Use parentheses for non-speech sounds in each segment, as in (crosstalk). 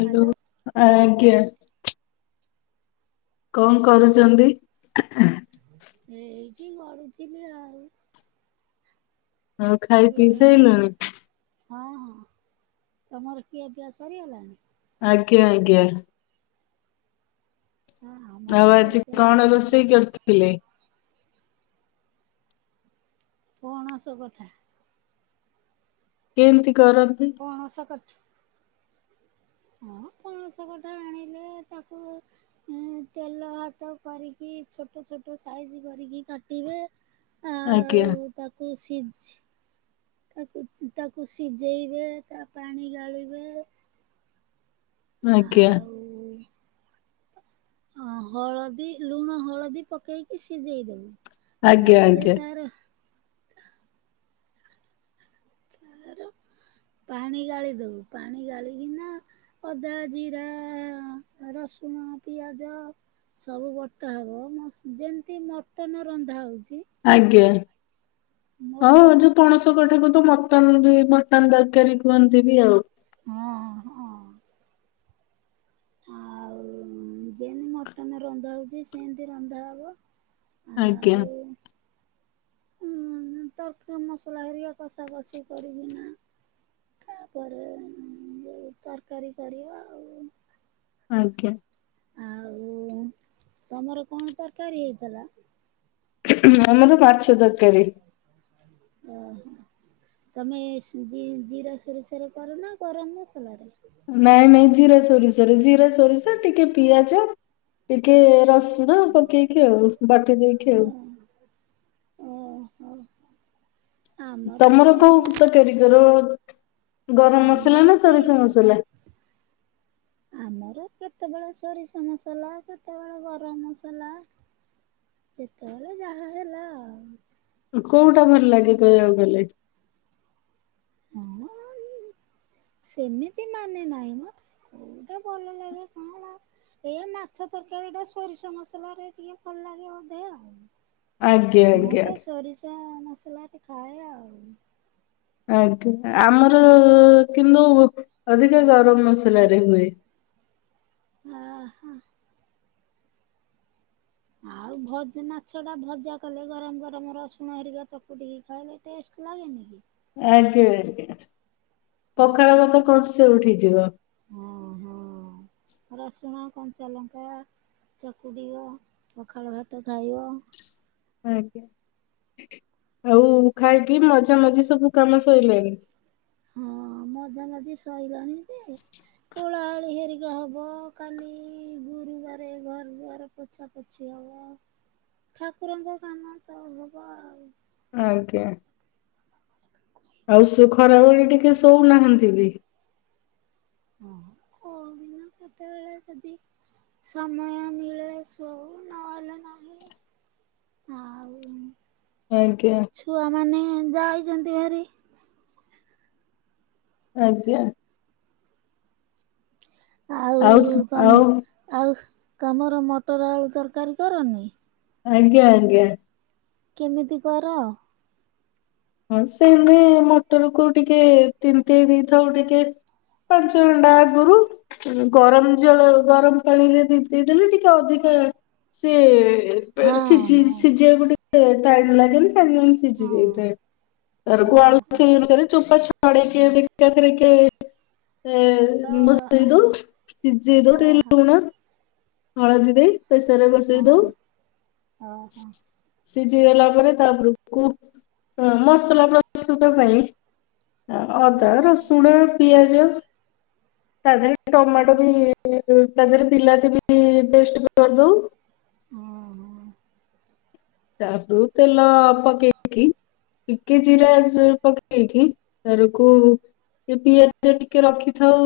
Hello hello ଆଜ୍ଞା। କଣ କରୁଚନ୍ତି? ଏଇଠି ଗଡୁଥିଲି ଆଉ। ଆଉ ଖାଇ ପିଇ ଏଇଠି ସାଇଲଣୀ? ହଁ ହଁ ତମର କିଆ ପିଆ ସରିଗଲାଣି? ଆଜ୍ଞା ଆଜ୍ଞା। ହଁ ଆମର ଆଉ ଆଜି ଖିଆପିଆ କଣ ସରିଗଲାଣି। ରୋଷେଇ କରିଥିଲେ? ପଣସ କଠା। କେମିତି କରନ୍ତି? ପଣସ କଠା ହଁ ପ ଣସ କଠା ଆଣିଲେ ତାକୁ ତେଲ ହାତ କରିକି ଛୋଟ ଛୋଟ ସାଇଜ କରିକି କାଟିବେ। ଆଜ୍ଞା। ସିଝି ତାକୁ ତାକୁ ସିଝେଇବେ ତା ପାଣି ଗାଳିବେ। ଆଜ୍ଞା। ଆଉ ଅ ହଳଦୀ ଲୁଣ ହଳଦୀ ପକେଇକି ସିଜେଇଦବୁ। ଆଜ୍ଞା ତାପରେ ଆଜ୍ଞା ତାର ତାର ପାଣି ଗାଳିଦବୁ ପାଣି ଗାଳିିକିନା ଆଦା ଜିରା, ରସୁଣ, ପିଆଜ ସବୁ ବଟା ହବ ମ ଯେମତି ମଟନ ରନ୍ଧା ହଉ ଆଜ୍ଞା ହଉ ମଟନ ଯୋଉ ପଣସ କଠାକୁ ତ ମଟନ ବି ମଟନ ତରକାରୀ କୁହନ୍ତି ବି ଆଉ। ହଁ ହଁ। ଆଉ ଯେତି ମଟନ ରନ୍ଧା ହଉଚି ସେମତି ରନ୍ଧା ହବ। ଆଜ୍ଞା। ଆଉ (inaudible) ତରକା ମସଲା ହେରିକା କଷା କଷି କରିବି ନା ତାପରେ ଯୋଉ ତରକାରୀ କରିବା ଆଉ। ଆଜ୍ଞା। ଆଉ ତମର କଣ ତରକାରୀ ହେଇଥିଲା? ଆମର ମାଛ ତରକାରୀ। ଓ ହୋ। ତମେ ଜି-ଜିରା ସୋରିଷ ରେ କର ନା ଗରମ ମସଲାରେ? ନାଇଁ ନାଇଁ ଜିରା ସୋରିଷରେ ଜିରା ସୋରିଷ ଟିକେ ପିଆଜ ଟିକେ ରସୁଣ (inaudible) ପକେଇକି ଆଉ ବାଟି ଦେଇକି ହୁଁ ଆଉ (inaudible) ଆମର ବି ତମର କୋଉ ସେମିତିଆ ତରକାରି କର? ଗରମ ମସଲା ଆମର ନା ସେଇ ସୋରିଷ ମସଲା? ଆମର କେତେବେଳେ ସୋରିଷ ମସଲା କେତେବେଳେ ଗରମ ମସଲା ଯେତେବେଳେ ଯ। ହା ହେଲା କୋଉଟା ଭଲ ଲାଗେ କହିବାକୁ ଗଲେ (inaudible) ହଁ ସେମିତି ମାନେ ନାହିଁ ମ କୋଉଟା ଭଲ ଲାଗେ କଣ ଆଉ? ଏ ମାଛ ତରକାରୀ ଟା ସୋରିଷ ମସଲାରେ ଟିକେ ଭଲ ଲାଗେ ବୋଧେ ଆଜ୍ଞା ଆଉ। ମୁଁ ଆଜ୍ଞା ତ ସୋରିଷ ମସଲା ଖାଏ ଆଉ ଆଜ୍ଞା ଆମର କିନ୍ତୁ ଅଧକା ଗରମ ମସଲାରେ ହୁଏ। (inaudible) ଆ ହା ଆଉ ଭଜା ମାଛଟା ଭଜା କଲେ ଗରମ ଗରମ ରସୁଣ ହେରିକା ଚକୁଟିକି ଖାଇଲେ ଟେଷ୍ଟ ଲାଗେ ନେକି? ଆଜ୍ଞା ଆଜ୍ଞା ପଖାଳ ମାଛ ଭାତ କଂସେ ଉଠିଯିବ ହଁ ହଁ ରସୁଣ କଞ୍ଚା ଲଙ୍କା ଚକୁଟିବ ପଖାଳ ଭାତ ଖାଇବ। ଆଜ୍ଞା ଆଉ ଖାଇ ପିଇ ମଜା ମଜି ସବୁ କାମ ସଇଲାଣି? ମଜା ମଜି ସରଲାଣି ଯେ ଓଲାଏଳି ହେରିକା ହବ କାଲି ଗୁରୁବାରେ ଘର ଦୁଆର ପୋଛା ପୋଛି ହ (inaudible) ଠାକୁରଙ୍କ କାମ ତ ହବ ଆଉ ଆଜ୍ଞା ଆଉ ସୁ ଘର ଆଡ଼େ ଟିକେ ଶୋଉନାହାନ୍ତି ବି ଓ ଓ କେତବେଳେଦ (unintelligible) ସମୟ ମିଳେ ଶୋଉ ନ ହେଲେ ନାଇଁ (inaudible) ଆଜ୍ଞା ଛୁଆମାନେ ଯା ଇଛନ୍ତି ଭାରି ଆଜ୍ଞା-' ଆଉ ଆଉ ଆଉ ତମର ମଟର ଆଳୁ ତରକାରୀ କରନି? ଆଜ୍ଞା ଆଜ୍ଞା କେମିତି କର? ହଁ ସେମି ମଟର କୁ ଟିକେ ତିନ୍ତେଇ ଦେଇଥାଉ ଟିକେ। ପାଞ୍ଚ ଘଣ୍ଟା ଆଗରୁ ଗରମ ଜଳ ଗରମ ପାଣି ରେ ତିନ୍ତେଇ ଦେଲେ ଟିକେ ଅଧିକା ଆଁ, ସେ ପେ ହଁ ସିଝି ହଁ ସିଝିବାକୁ ଟିକେ ଟାଇମ୍ ଲାଗେନି ସାଙ୍ଗେ ସାଙ୍ଗେ ସିଝି ହଁ ଯାଇଥାଏ। ରଗୁ ଆଳୁ ହଁ ହଁ। ସେଇ ଅନୁସାରେ ଚୋପା ଛଡେଇକି, ଏକାଥରକେ ଏ ଓହୋ ବସେଇଦଉ, ସିଜେଇ ଦଉ ଟିକେ ଓହୋ ଲୁଣ ହଳଦୀ ଦେଇ ପ୍ରେସରରେ ହଁ ବସେଇ ଦଉ। ଓହୋ ସିଝି ଗଲା ପରେ ତାପରକୁ ମସଲା ପ୍ରସ୍ତୁତ ପାଇଁ ଅଦା ଓହୋ ରସୁଣ ପିଆଜ ତା ଦେହେରେ ଟମାଟୋ ବି ତା ଦେହରେ ବିଲାତି ବି ପେଷ୍ଟ୍ କରିଦଉ। ହୁଁ ହୁଁ। ତାପୁ ତେଲ ପକେଇକି ଟିକେ ଜିରା ଜୁ ପକେଇକି ତାରୁକୁ ଟିକେ ପିଆଜ ଟିକେ ରଖିଥାଉ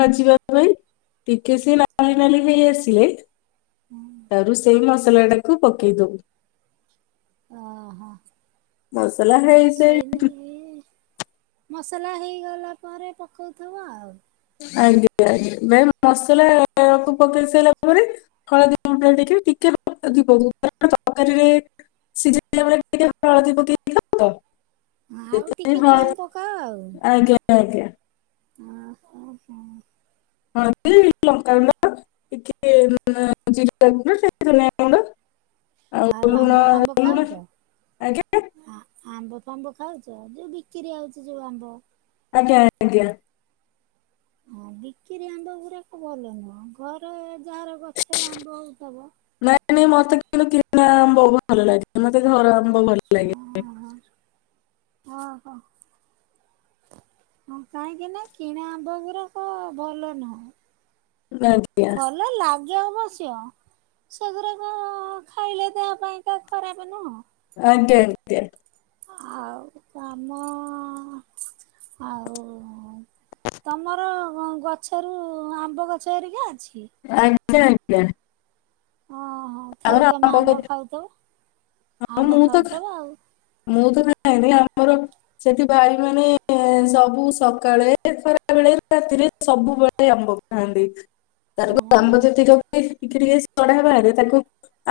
ଭାଜିବା ପାଇଁ ଟି କେ ସେ ନାଲି ନାଲି ହେଇ ଆସିଲେ! ତାରୁ ସେଇ ମସଲାଟାକୁ ପକେଇଦବୁ। ଅ ହ, ସେଇ ନାଗି ମସଲା ହେଇଗଲା ପରେ ପକୋଉଥୁବ ଆଉ ଆାଜ୍ଞା ଆାଜ୍ଞା, ମ୍ୟାମ୍ ମସଲା-ଆ କୁ ପକେଇ ସାଇଲା ପରେ ହଳଦୀ ଗୁଣ୍ଡା ଟିକେ ଟିକେ (unintelligible) ତରକାରୀରେ ସିଝା ହେଲା ବେଳେ ଟିକେ ହଳଦୀ ପକେଇ ଥାଉ ତ ଆଉ ଦେଖିକି ଟିକେ ହଁ କମ୍ ପକାଅ ଆଜ୍ଞା ଆଜ୍ଞା। ଆ ହ ହ ହଁ କି ଲଙ୍କାଗୁଣ୍ଡ ଟିକେ ଜିରାଗୁଣ୍ଡ ଟିକେ ଧନିଆଗୁଣ୍ଡ। ଆଉ ଆମ୍ବ ଫାମ୍ବ ଖାଉଛ, ଆଜ୍ଞା ଆମ୍ବ ଫାମ୍ବ ଖାଉ ଯୋଉ ବିକ୍ରି ଆଉଛି ଯୋଉ ଆମ୍ବ। ଆଜ୍ଞା ଆଜ୍ଞା। ହଁ ବିକ୍ରି ଆମ୍ବ ଗୁୁରାକ ଭଲ ନୁହଁ, ଘର ଯାହାର ଗଛରେ ଆମ୍ବ ହଉଥବ। ନାଇ ନାଇଁ ମତେ କିନ୍ତୁ କିଣା ଆମ୍ବ ଭଲ ଲାଗେ, ମତେ ଘର ଆମ୍ବ ଭଲ ଲାଗେନି। ଅ ହ। ହଁ କାହିଁକି ନା କିଣା ଆମ୍ବ ଗୁରାକ ଭଲ ନୁହଁ। ଆଜ୍ଞା। ଭଲ ଲାଗେ ଅବଶ୍ୟ ସେଗୁରାକ ଖାଇଲେ ଦେହ ପାଇଁକା ଖରାପ ନୁହଁ? ଆଜ୍ଞା ଆଜ୍ଞା। ଆଉ କାମ ଆ ଆଉ ତମର ଗଛରୁ ଆମ୍ବ ଗଛ ହେରିକା ଅଛି? ଆଜ୍ଞା ଆଜ୍ଞା। ହଁ ହଁ ଆମର ଖାଉ ତମେ ଆମ୍ବ ଗଛ ଖାଉଥବ ହଁ, ଆମ୍ବ ମୁଁ ତ ଖାଉଥବ ଆଉ। ମୁଁ ତ ଖାଏନି ଆମର ସେଠି ଭାଇ ମାନେ ସବୁ ସକାଳେ ଖରାବେ ବେଳେ ରାତିରେ ସବୁବେଳେ ଆମ୍ବ ଖାଆନ୍ତି, ତାରପ ହଁ ଆମ୍ବ ଯେତିକ ବି ଟିକେ ଟିକେ ସଢା ବାହାରେ ତାକୁ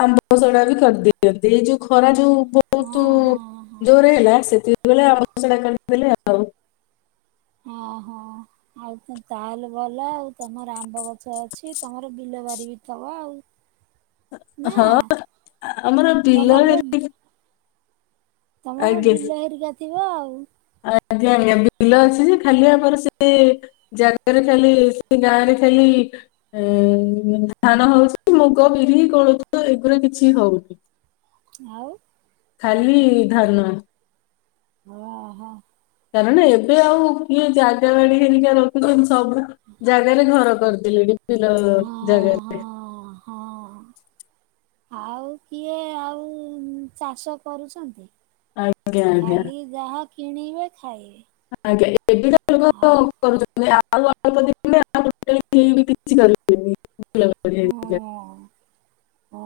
ଆମ୍ବ ସଢା ବି କରିଦିଅନ୍ତି, ଏଇ ଯୋଉ ଖରା ଯୋଉ ବହୁତୁ ହଁ ହଁ ହଁ। ଜୋରେ ହେଲା। ସେତିକି ବେଳେ ଆମ୍ବସଢା କରିଦେଲି ଆଉ। ହଁ, ହଁ ଆଉ ତାହେଲେ ଭଲ ଆଉ, ତମର ଆମ୍ବଗ ଛା ଅଛି ତମର ବିଲ ବାର ବି ଥିବ ଆଉ। ହଁ ନା? ଆମର ବିଲ ତମର ବା ବାରି ତମର ବିଲ ହେରିକା ଥିବ ଆଉ। ଆଜ୍ଞା ଆଜ୍ଞା, ବିଲ ଅଛି ଯେ, ଖାଲି ଆମର ସେ ଜାଗାରେ ଖାଲି, ସେ ଗାଁ ରେ ଖାଲି ଏଁ ଧାନ ହଉଛି ମୁଗ, ବିରି, କୋଳଥ ଏଗୁରା କିଛି ହଉନି। ଆଉ, ଖାଲି ଧାନ ହଁ ହଁ କାରଣ ଏବେ ଆଉ କିଏ ଜାଗା ବାଡି ହେରିକା ରଖୁଛନ୍ତି ସବୁ ଜାଗାରେ ଘର କରି ଦେଲେଣି (inaudible) ହଁ ଜାଗାରେ ହଁ ହଁ ଆଉ କିଏ ଆଉ ଚାଷ କରୁଛନ୍ତି? ଆଜ୍ଞା ଆଜ୍ଞା ଖାଲି ଯାହା କିଣିବେ? ଖାଇବେ ଆଜ୍ଞା ଏବେ ତ ଆଉ କରୁଛନ୍ତି ଆଉ ଅଳ୍ପ ଦିନରେ ଆଉ ଟୋଟାଲି କେହିବି କିଛି କରିପାରିବେ ନି। ହଁ (inaudible) ଯେ ହଁ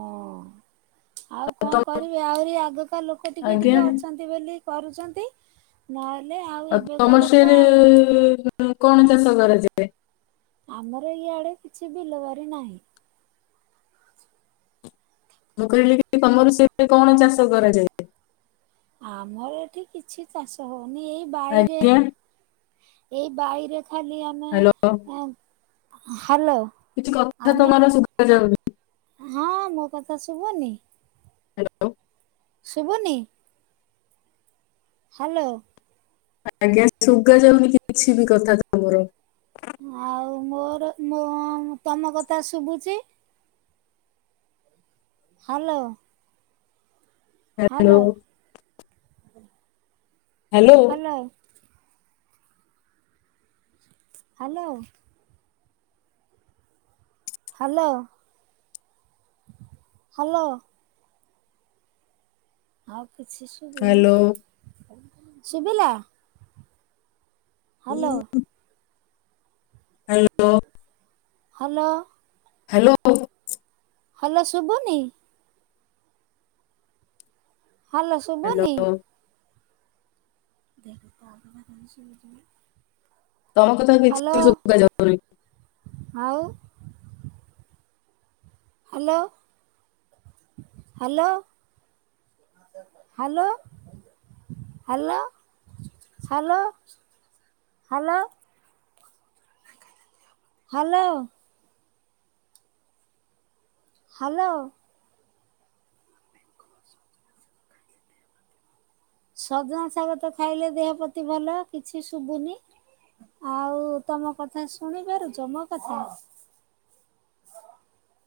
ଆଉ କଣ ତମ କରିବି ଆହୁରି ଆଗକାା ଲୋକ ଟିକେ ଟିକେ ଆଜ୍ଞା ଅଛନ୍ତି ବୋଲି କରୁଛନ୍ତି। ନା ଆଉ ତମର ସେରେ କଣ ଚାଷ କରାଯାଏ? ଆମର ଇଆଡେ କିଛି ବିଲବା ନାହିଁ। ମୁଁ କହିଲି ତମର ସେଠି କଣ ଚାଷ କରାଯାଏ? ଆମର ଏଠି କିଛି ଚାଷ ହୋଉନି ଏଇ ବାଇରେ ଆଜ୍ଞା ଏଇ ବାଇରେ ଖାଲି ଆମେ ହ୍ୟାଲୋ ଏମ୍ କିଛି କଥା ତମର ଶୁଭା ଯାଉନି। ହଁ ମୋ କଥା ଶୁଭନି ହାଲୋ। ଶୁଭୁନି? ହାଲୋ। ଆଜ୍ଞା ସୁୁଭା ଯାଉନି କିଛି ବି କଥା ତମର ଆଉ ମୋର ମୁଁ ତମ କଥା ଶୁଭୁଚି। Hello. Hello. Hello. Hello. Hello. Hello. ଆଉ କିଛି ଶୁଭୁନି ହ୍ୟାଲୋ ଶଭିଲା। ହୁଁ। ହାଲୋ। ହାଲୋ। ହାଲୋ। ହାଲୋ ଶୁଭୁନି? ହାଲୋ ଶୁଭନି? ହ୍ୟାଲୋ ଦେଖ ତ ଆଉ (unintelligible) ଚି ନା। ତମ କଥା କିଛିବି ସୁବା ଯାଉନି। ଆଉ hello hello. Hello. Hello hello hello. Hello. Hello. ସଜନା ଶାଗ ତ ଖାଇଲେ ଦେହ ପ୍ରତି ଭଲ କିଛି ଶୁଭୁନି ଆଉ ତମ କଥା ଶୁଣି ପାରୁଚ ମୋ କଥା? ଆ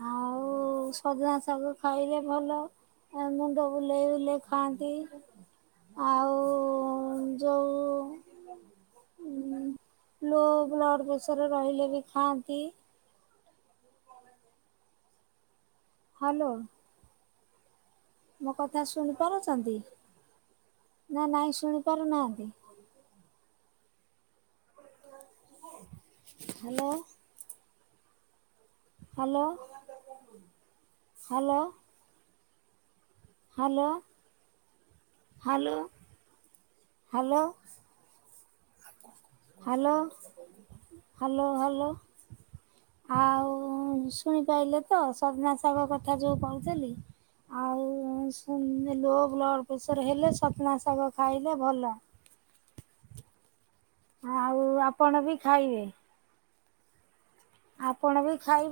ହୋଉ। ଉ ସଜନା ଶାଗ ଖାଇଲେ ଭଲ ମୁଣ୍ଡ ବୁଲେଇ ବୁଲେଇ ଖାଆନ୍ତି। ଆଉ ଯୋଉ ଉଁ ଲୋ ବ୍ଲଡ଼୍ ପ୍ରେସର ରହିଲେ ବି ଖାଆନ୍ତି। ହ୍ୟାଲୋ। ମୋ କଥା ଶୁଣିପାରୁଛନ୍ତି? ନା ନାଇଁ ଶୁଣି ପାରୁନାହାନ୍ତି। Hello hello hello. Hello. Hello hello. Hello hello hello. ଆଉ ଶୁଣି ପାଇଲେ ତ ସଜନା ଶାଗ କଥା ଯୋଉ କହୁଥେଲି। ଆଉ ଲୋ ବ୍ଲଡ ପ୍ରେସର ହେଲେ ସଜନା ଶାଗ ଖାଇଲେ ଭଲ। (inaudible) ଆଉ ଆପଣ ବି ଖାଇବେ। ଆପଣ ବି ଖାଇ